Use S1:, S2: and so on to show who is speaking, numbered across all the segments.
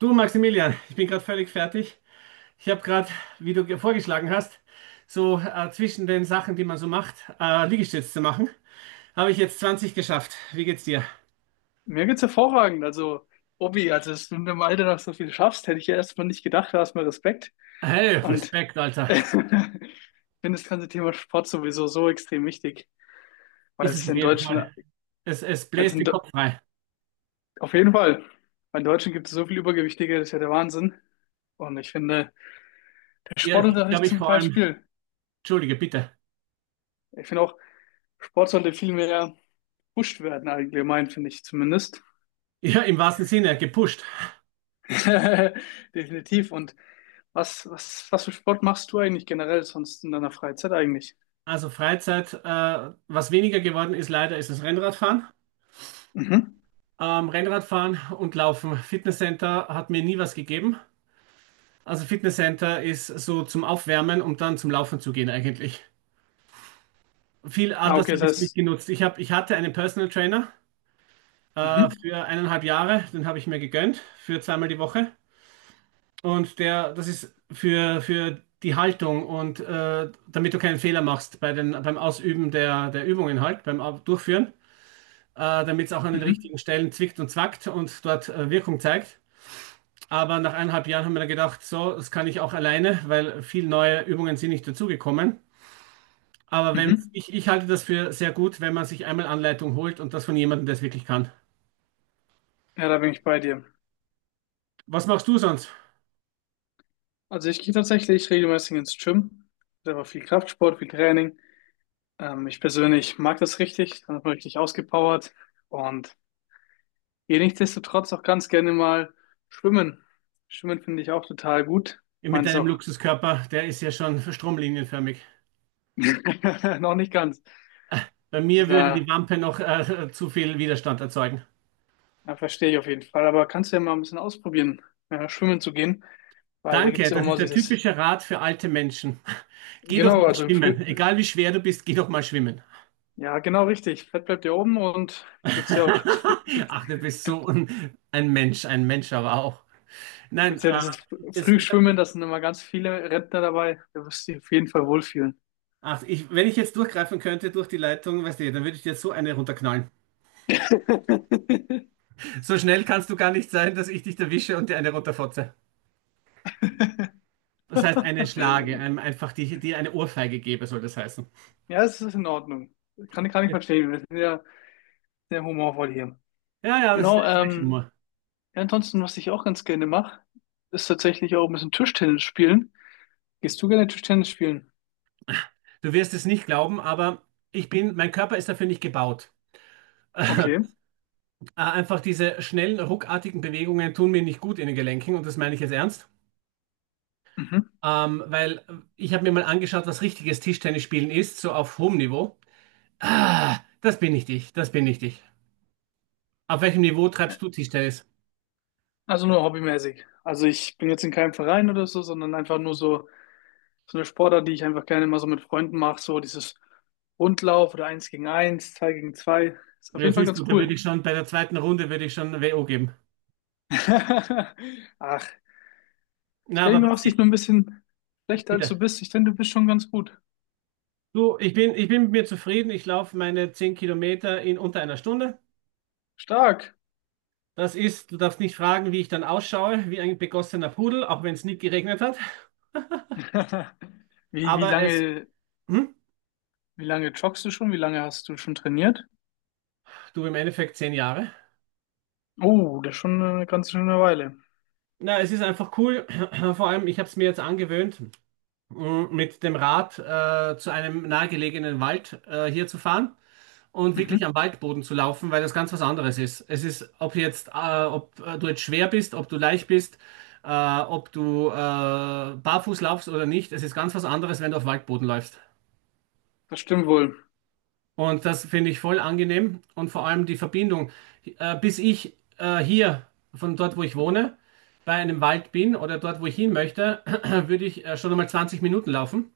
S1: Du, Maximilian, ich bin gerade völlig fertig. Ich habe gerade, wie du vorgeschlagen hast, so zwischen den Sachen, die man so macht, Liegestütz zu machen, habe ich jetzt 20 geschafft. Wie geht's dir?
S2: Mir geht's hervorragend. Also, Obi, also, dass du in dem Alter noch so viel schaffst, hätte ich ja erstmal nicht gedacht. Da hast du mir Respekt.
S1: Hey,
S2: Und
S1: Respekt, Alter.
S2: ich finde das ganze Thema Sport sowieso so extrem wichtig, weil
S1: Ist es
S2: es
S1: auf
S2: in
S1: jeden
S2: Deutschland,
S1: Fall. Es
S2: also
S1: bläst
S2: in,
S1: den
S2: Do-
S1: Kopf frei.
S2: auf jeden Fall, weil in Deutschland gibt es so viel Übergewichtige, das ist ja der Wahnsinn. Und ich finde, der
S1: Ja, es gibt,
S2: Sportunterricht
S1: glaube ich,
S2: zum
S1: vor allem,
S2: Beispiel,
S1: entschuldige, bitte.
S2: ich finde auch, Sport sollte viel mehr gepusht werden, allgemein, finde ich zumindest.
S1: Ja, im wahrsten Sinne, gepusht.
S2: Definitiv. Und was für Sport machst du eigentlich generell sonst in deiner Freizeit eigentlich?
S1: Also Freizeit, was weniger geworden ist, leider, ist das Rennradfahren.
S2: Mhm.
S1: Rennradfahren und Laufen. Fitnesscenter hat mir nie was gegeben. Also Fitnesscenter ist so zum Aufwärmen, um dann zum Laufen zu gehen eigentlich. Viel
S2: Ah,
S1: anders
S2: okay, das
S1: habe ich es nicht
S2: heißt,
S1: genutzt. Ich hatte einen Personal Trainer
S2: mhm,
S1: für eineinhalb Jahre, den habe ich mir gegönnt für zweimal die Woche. Und der, das ist für die Haltung und damit du keinen Fehler machst bei beim Ausüben der Übungen halt, beim Durchführen, damit es auch an den
S2: mhm,
S1: richtigen Stellen zwickt und zwackt und dort Wirkung zeigt. Aber nach eineinhalb Jahren haben wir dann gedacht, so, das kann ich auch alleine, weil viele neue Übungen sind nicht dazugekommen. Aber wenn
S2: mhm.
S1: ich, ich halte das für sehr gut, wenn man sich einmal Anleitung holt und das von jemandem, der es wirklich kann.
S2: Ja, da bin ich bei dir.
S1: Was machst du sonst
S2: Also ich gehe tatsächlich regelmäßig ins Gym. Selber viel Kraftsport, viel Training. Ich persönlich mag das richtig, dann ist man richtig ausgepowert und gehe nichtsdestotrotz auch ganz gerne mal schwimmen. Schwimmen finde ich auch total gut. Ich
S1: mit
S2: meine es
S1: deinem
S2: auch
S1: Luxuskörper? Der ist ja schon stromlinienförmig.
S2: noch nicht ganz.
S1: Bei
S2: Also
S1: mir würde die
S2: da
S1: Wampe noch zu viel Widerstand erzeugen.
S2: Ja, verstehe ich auf jeden Fall. Aber kannst du ja mal ein bisschen ausprobieren, ja, schwimmen zu gehen. Weil da gibt's
S1: Danke,
S2: ja auch
S1: das ist
S2: mal
S1: der
S2: dieses.
S1: typische Rat für alte Menschen. Geh doch
S2: Genau,
S1: mal
S2: also im Früh.
S1: schwimmen. Egal wie schwer du bist, geh doch mal schwimmen.
S2: Ja, genau richtig. Fett bleibt ja oben und da gibt's ja auch das Früh gibt,
S1: Ach, du bist
S2: gibt,
S1: so ein Mensch aber auch. Nein,
S2: gibt's ja dieses
S1: das, ich,
S2: Frühschwimmen, da sind immer ganz viele Rentner dabei. Da wirst du dich auf jeden Fall wohlfühlen.
S1: ach, ich, wenn ich jetzt durchgreifen könnte durch die Leitung, weißt du, dann würde ich dir so eine runterknallen. So schnell kannst du gar nicht sein, dass ich dich erwische und dir eine runterfotze. Das heißt, eine Schlage, einfach die eine Ohrfeige gebe, soll das heißen.
S2: Ja, es ist in Ordnung. Kann ich verstehen. Wir sind ja sehr humorvoll hier.
S1: Ja, ja, das ist
S2: Genau,
S1: österreichischer.
S2: ja, ansonsten, was ich auch ganz gerne mache, ist tatsächlich auch ein bisschen Tischtennis spielen. Gehst du gerne Tischtennis spielen?
S1: Du wirst es nicht glauben, aber ich bin, mein Körper ist dafür nicht gebaut.
S2: Okay.
S1: Einfach diese schnellen, ruckartigen Bewegungen tun mir nicht gut in den Gelenken und das meine ich jetzt ernst.
S2: Mhm.
S1: Weil ich habe mir mal angeschaut, was richtiges Tischtennisspielen ist, so auf hohem Niveau. Ah, das bin nicht ich, das bin nicht ich. Auf welchem Niveau treibst du Tischtennis?
S2: Also nur hobbymäßig. Also ich bin jetzt in keinem Verein oder so, sondern einfach nur so, so eine Sportart, die ich einfach gerne mal so mit Freunden mache. So dieses Rundlauf oder eins gegen eins, zwei gegen zwei. Ist auf
S1: Ja,
S2: jeden Fall
S1: siehst
S2: ganz
S1: du, da würde
S2: cool.
S1: ich schon bei der zweiten Runde würde ich schon WO geben.
S2: Ach, ich
S1: Na, aber
S2: denke, du
S1: was
S2: machst dich
S1: ich,
S2: nur ein bisschen schlechter, als
S1: bitte.
S2: du bist. Ich denke, du bist schon ganz gut.
S1: Du, ich bin mit mir zufrieden. Ich laufe meine 10 Kilometer in unter einer Stunde.
S2: Stark.
S1: Das ist, du darfst nicht fragen, wie ich dann ausschaue, wie ein begossener Pudel, auch wenn es nicht geregnet hat.
S2: Wie, wie
S1: Aber es,
S2: lange,
S1: hm,
S2: wie lange joggst du schon? Wie lange hast du schon trainiert?
S1: du im Endeffekt 10 Jahre.
S2: Oh, das ist schon eine ganz schöne Weile.
S1: Na, es ist einfach cool. Vor allem, ich habe es mir jetzt angewöhnt, mit dem Rad zu einem nahegelegenen Wald hier zu fahren. Und wirklich am
S2: Mhm.
S1: Waldboden zu laufen, weil das ganz was anderes ist. Es ist, ob du jetzt schwer bist, ob du leicht bist, ob du barfuß laufst oder nicht, es ist ganz was anderes, wenn du auf Waldboden läufst.
S2: Das stimmt wohl.
S1: Und das finde ich voll angenehm und vor allem die Verbindung. Bis ich hier von dort, wo ich wohne, bei einem Wald bin oder dort, wo ich hin möchte, würde ich schon einmal 20 Minuten laufen,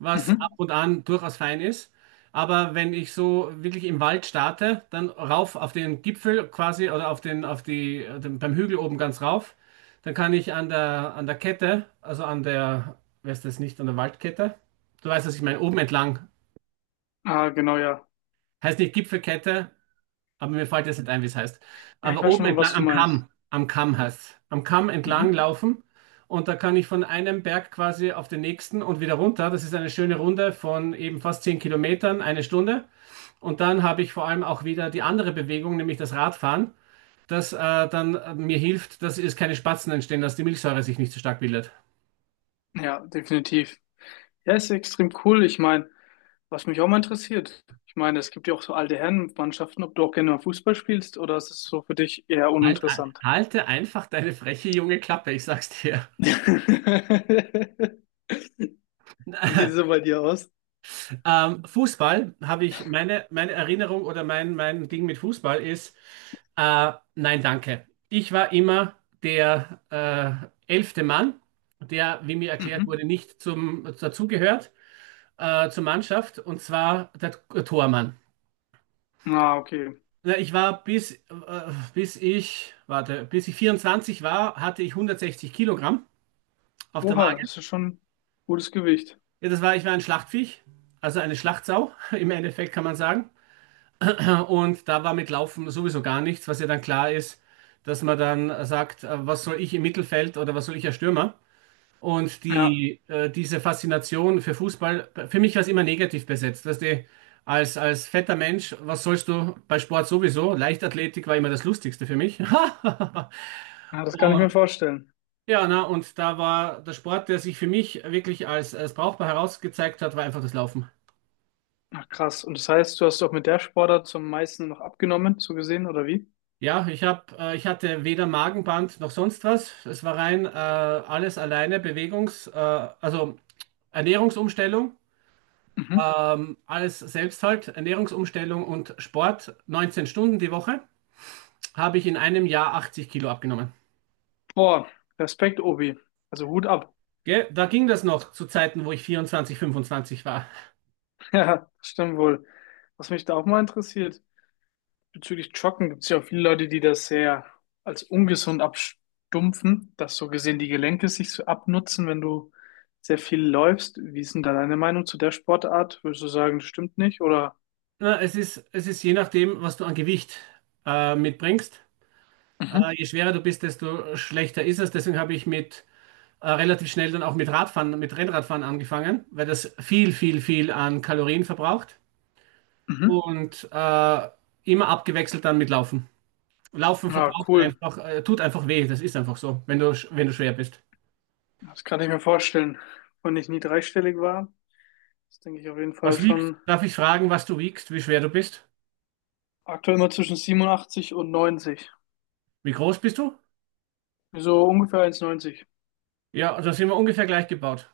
S1: was ab
S2: Mhm.
S1: und an durchaus fein ist. Aber wenn ich so wirklich im Wald starte, dann rauf auf den Gipfel quasi oder auf den, auf die, den, beim Hügel oben ganz rauf, dann kann ich an der Kette, wer ist das nicht, an der Waldkette? Du weißt, was ich meine, oben entlang.
S2: Ah, genau, ja.
S1: Heißt nicht Gipfelkette, aber mir fällt jetzt nicht ein, wie es heißt.
S2: Ja, ich
S1: Aber
S2: weiß
S1: oben
S2: schon, was
S1: entlang,
S2: du meinst.
S1: Am Kamm heißt es. Am Kamm entlang
S2: Mhm.
S1: laufen. Und da kann ich von einem Berg quasi auf den nächsten und wieder runter. Das ist eine schöne Runde von eben fast 10 Kilometern, eine Stunde. Und dann habe ich vor allem auch wieder die andere Bewegung, nämlich das Radfahren, das dann mir hilft, dass es keine Spatzen entstehen, dass die Milchsäure sich nicht so stark bildet.
S2: Ja, definitiv. Ja, ist extrem cool. Ich meine, was mich auch mal interessiert, ich meine, es gibt ja auch so alte Herrenmannschaften, ob du auch gerne mal Fußball spielst oder ist es so für dich eher
S1: Halt,
S2: uninteressant?
S1: halte einfach deine freche junge Klappe, ich sag's dir.
S2: Wie sieht es so bei dir aus?
S1: Fußball habe meine Erinnerung oder mein Ding mit Fußball ist, nein, danke. Ich war immer der elfte Mann, der, wie mir erklärt wurde,
S2: Mhm.
S1: nicht zum, dazugehört zur Mannschaft und zwar der Tormann.
S2: Ah, okay.
S1: Na, ich war warte, bis ich 24 war, hatte ich 160 Kilogramm auf der
S2: Oha,
S1: Waage.
S2: das ist schon gutes Gewicht.
S1: Ja, das war, ich war ein Schlachtviech, also eine Schlachtsau im Endeffekt kann man sagen. Und da war mit Laufen sowieso gar nichts, was ja dann klar ist, dass man dann sagt, was soll ich im Mittelfeld oder was soll ich als Stürmer? Und
S2: Ja,
S1: diese Faszination für Fußball, für mich war es immer negativ besetzt. Weißt du, als fetter Mensch, was sollst du bei Sport sowieso? Leichtathletik war immer das Lustigste für mich.
S2: ja, das kann ich
S1: Und,
S2: mir vorstellen.
S1: und da war der Sport, der sich für mich wirklich als brauchbar herausgezeigt hat, war einfach das Laufen.
S2: Ach, krass. Und das heißt, du hast auch mit der Sportart zum meisten noch abgenommen, so gesehen, oder wie?
S1: Ich hatte weder Magenband noch sonst was. Es war rein alles alleine Bewegungs, also Ernährungsumstellung,
S2: Mhm.
S1: alles selbst halt, Ernährungsumstellung und Sport. 19 Stunden die Woche, habe ich in einem Jahr 80 Kilo abgenommen.
S2: Boah, Respekt, Obi. Also Hut ab.
S1: Gell? Da ging das noch zu Zeiten, wo ich 24, 25 war.
S2: Ja, das stimmt wohl. Was mich da auch mal interessiert, bezüglich Joggen gibt es ja auch viele Leute, die das sehr als ungesund abstumpfen, dass so gesehen die Gelenke sich so abnutzen, wenn du sehr viel läufst. Wie ist denn da deine Meinung zu der Sportart? Würdest du sagen, das stimmt nicht? Oder?
S1: Na, es ist je nachdem, was du an Gewicht mitbringst.
S2: Mhm.
S1: Je schwerer du bist, desto schlechter ist es. Deswegen habe ich mit relativ schnell dann auch mit Radfahren, mit Rennradfahren angefangen, weil das viel, viel, viel an Kalorien verbraucht
S2: Mhm.
S1: und immer abgewechselt dann mit Laufen. Laufen
S2: Ja,
S1: verbraucht
S2: cool.
S1: einfach, tut einfach weh, das ist einfach so, wenn du, wenn du schwer bist.
S2: Das kann ich mir vorstellen. Wenn ich nie dreistellig war, das denke ich auf jeden Fall
S1: Was wiegst?
S2: schon
S1: Darf ich fragen, was du wiegst, wie schwer du bist?
S2: aktuell immer zwischen 87 und 90.
S1: Wie groß bist du?
S2: So ungefähr 1,90.
S1: Ja, also sind wir ungefähr gleich gebaut.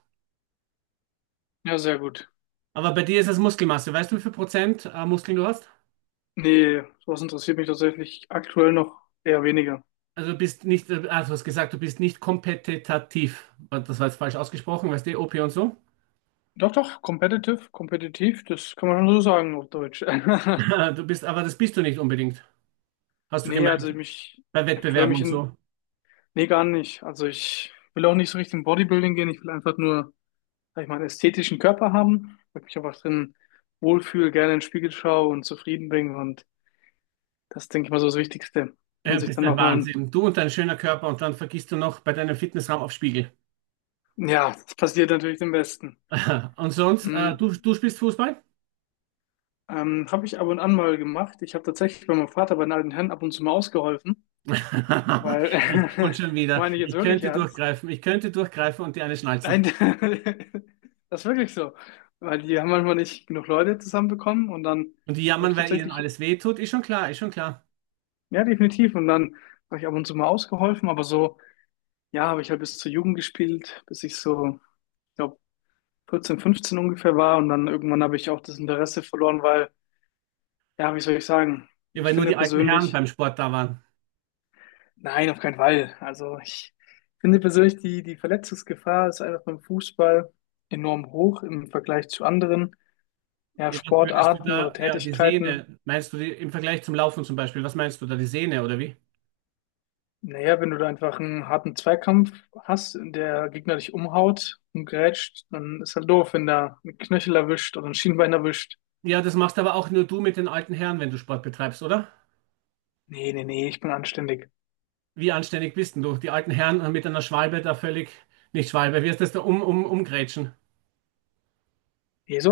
S2: Ja, sehr gut.
S1: Aber bei dir ist das Muskelmasse. Weißt du, wie viel Prozent Muskeln du hast?
S2: Nee, sowas interessiert mich tatsächlich aktuell noch eher weniger.
S1: Also du bist nicht, also du hast gesagt, du bist nicht kompetitiv. Das war jetzt falsch ausgesprochen, weißt du, OP und so.
S2: Doch, doch, competitive, kompetitiv, das kann man schon so sagen auf Deutsch.
S1: Du bist, aber das bist du nicht unbedingt, hast du
S2: Nee, also
S1: gemeint,
S2: mich,
S1: bei
S2: aktuell
S1: Wettbewerben
S2: mich
S1: und
S2: in,
S1: so.
S2: nee, gar nicht. Also ich will auch nicht so richtig in Bodybuilding gehen. Ich will einfach nur, sag ich mal, einen ästhetischen Körper haben, weil ich mich einfach drin wohlfühle, gerne in den Spiegel schaue und zufrieden bin. Und das, denke ich mal, so das Wichtigste. Und
S1: Du
S2: sich
S1: bist
S2: dann
S1: ein
S2: auch mal,
S1: Wahnsinn. Du und dein schöner Körper und dann vergisst du noch bei deinem Fitnessraum auf Spiegel.
S2: ja, das passiert natürlich dem Besten.
S1: Und sonst,
S2: Mm,
S1: du spielst Fußball?
S2: habe ich ab und an mal gemacht. Ich habe tatsächlich bei meinem Vater bei den alten Herren ab und zu mal ausgeholfen, weil,
S1: Ich- Und
S2: das
S1: schon wieder.
S2: meine ich jetzt wirklich ernst.
S1: Ich könnte durchgreifen und die eine schnalzen.
S2: Nein, das ist wirklich so, weil die haben manchmal nicht genug Leute zusammenbekommen und dann
S1: Und die
S2: habe ich
S1: jammern, weil ihnen
S2: tatsächlich,
S1: alles weh tut, ist schon klar, ist schon klar.
S2: ja, definitiv, und dann habe ich ab und zu mal ausgeholfen, aber so, ja, habe ich halt bis zur Jugend gespielt, bis ich so, ich glaube, 14, 15 ungefähr war und dann irgendwann habe ich auch das Interesse verloren, weil, ja, wie soll ich sagen,
S1: Ja,
S2: ich
S1: weil nur
S2: finde
S1: die alten Herren
S2: persönlich.
S1: beim Sport da waren.
S2: Nein, auf keinen Fall. Also ich finde persönlich, die Verletzungsgefahr ist einfach beim Fußball enorm hoch im Vergleich zu anderen, ja,
S1: Ja, was würdest du
S2: Sportarten oder
S1: da, ja, die
S2: Tätigkeiten.
S1: Sehne, meinst du die im Vergleich zum Laufen zum Beispiel, was meinst du da, die Sehne oder wie?
S2: Naja, wenn du da einfach einen harten Zweikampf hast, in der Gegner dich umhaut und grätscht, dann ist halt doof, wenn da ein Knöchel erwischt oder ein Schienbein erwischt.
S1: Ja, das machst aber auch nur du mit den alten Herren, wenn du Sport betreibst, oder?
S2: Nee, nee, nee, ich bin anständig.
S1: Wie anständig bist denn du? Die alten Herren mit einer Schwalbe da völlig, nicht Schwalbe, wie heißt das da, umgrätschen.
S2: Nee, so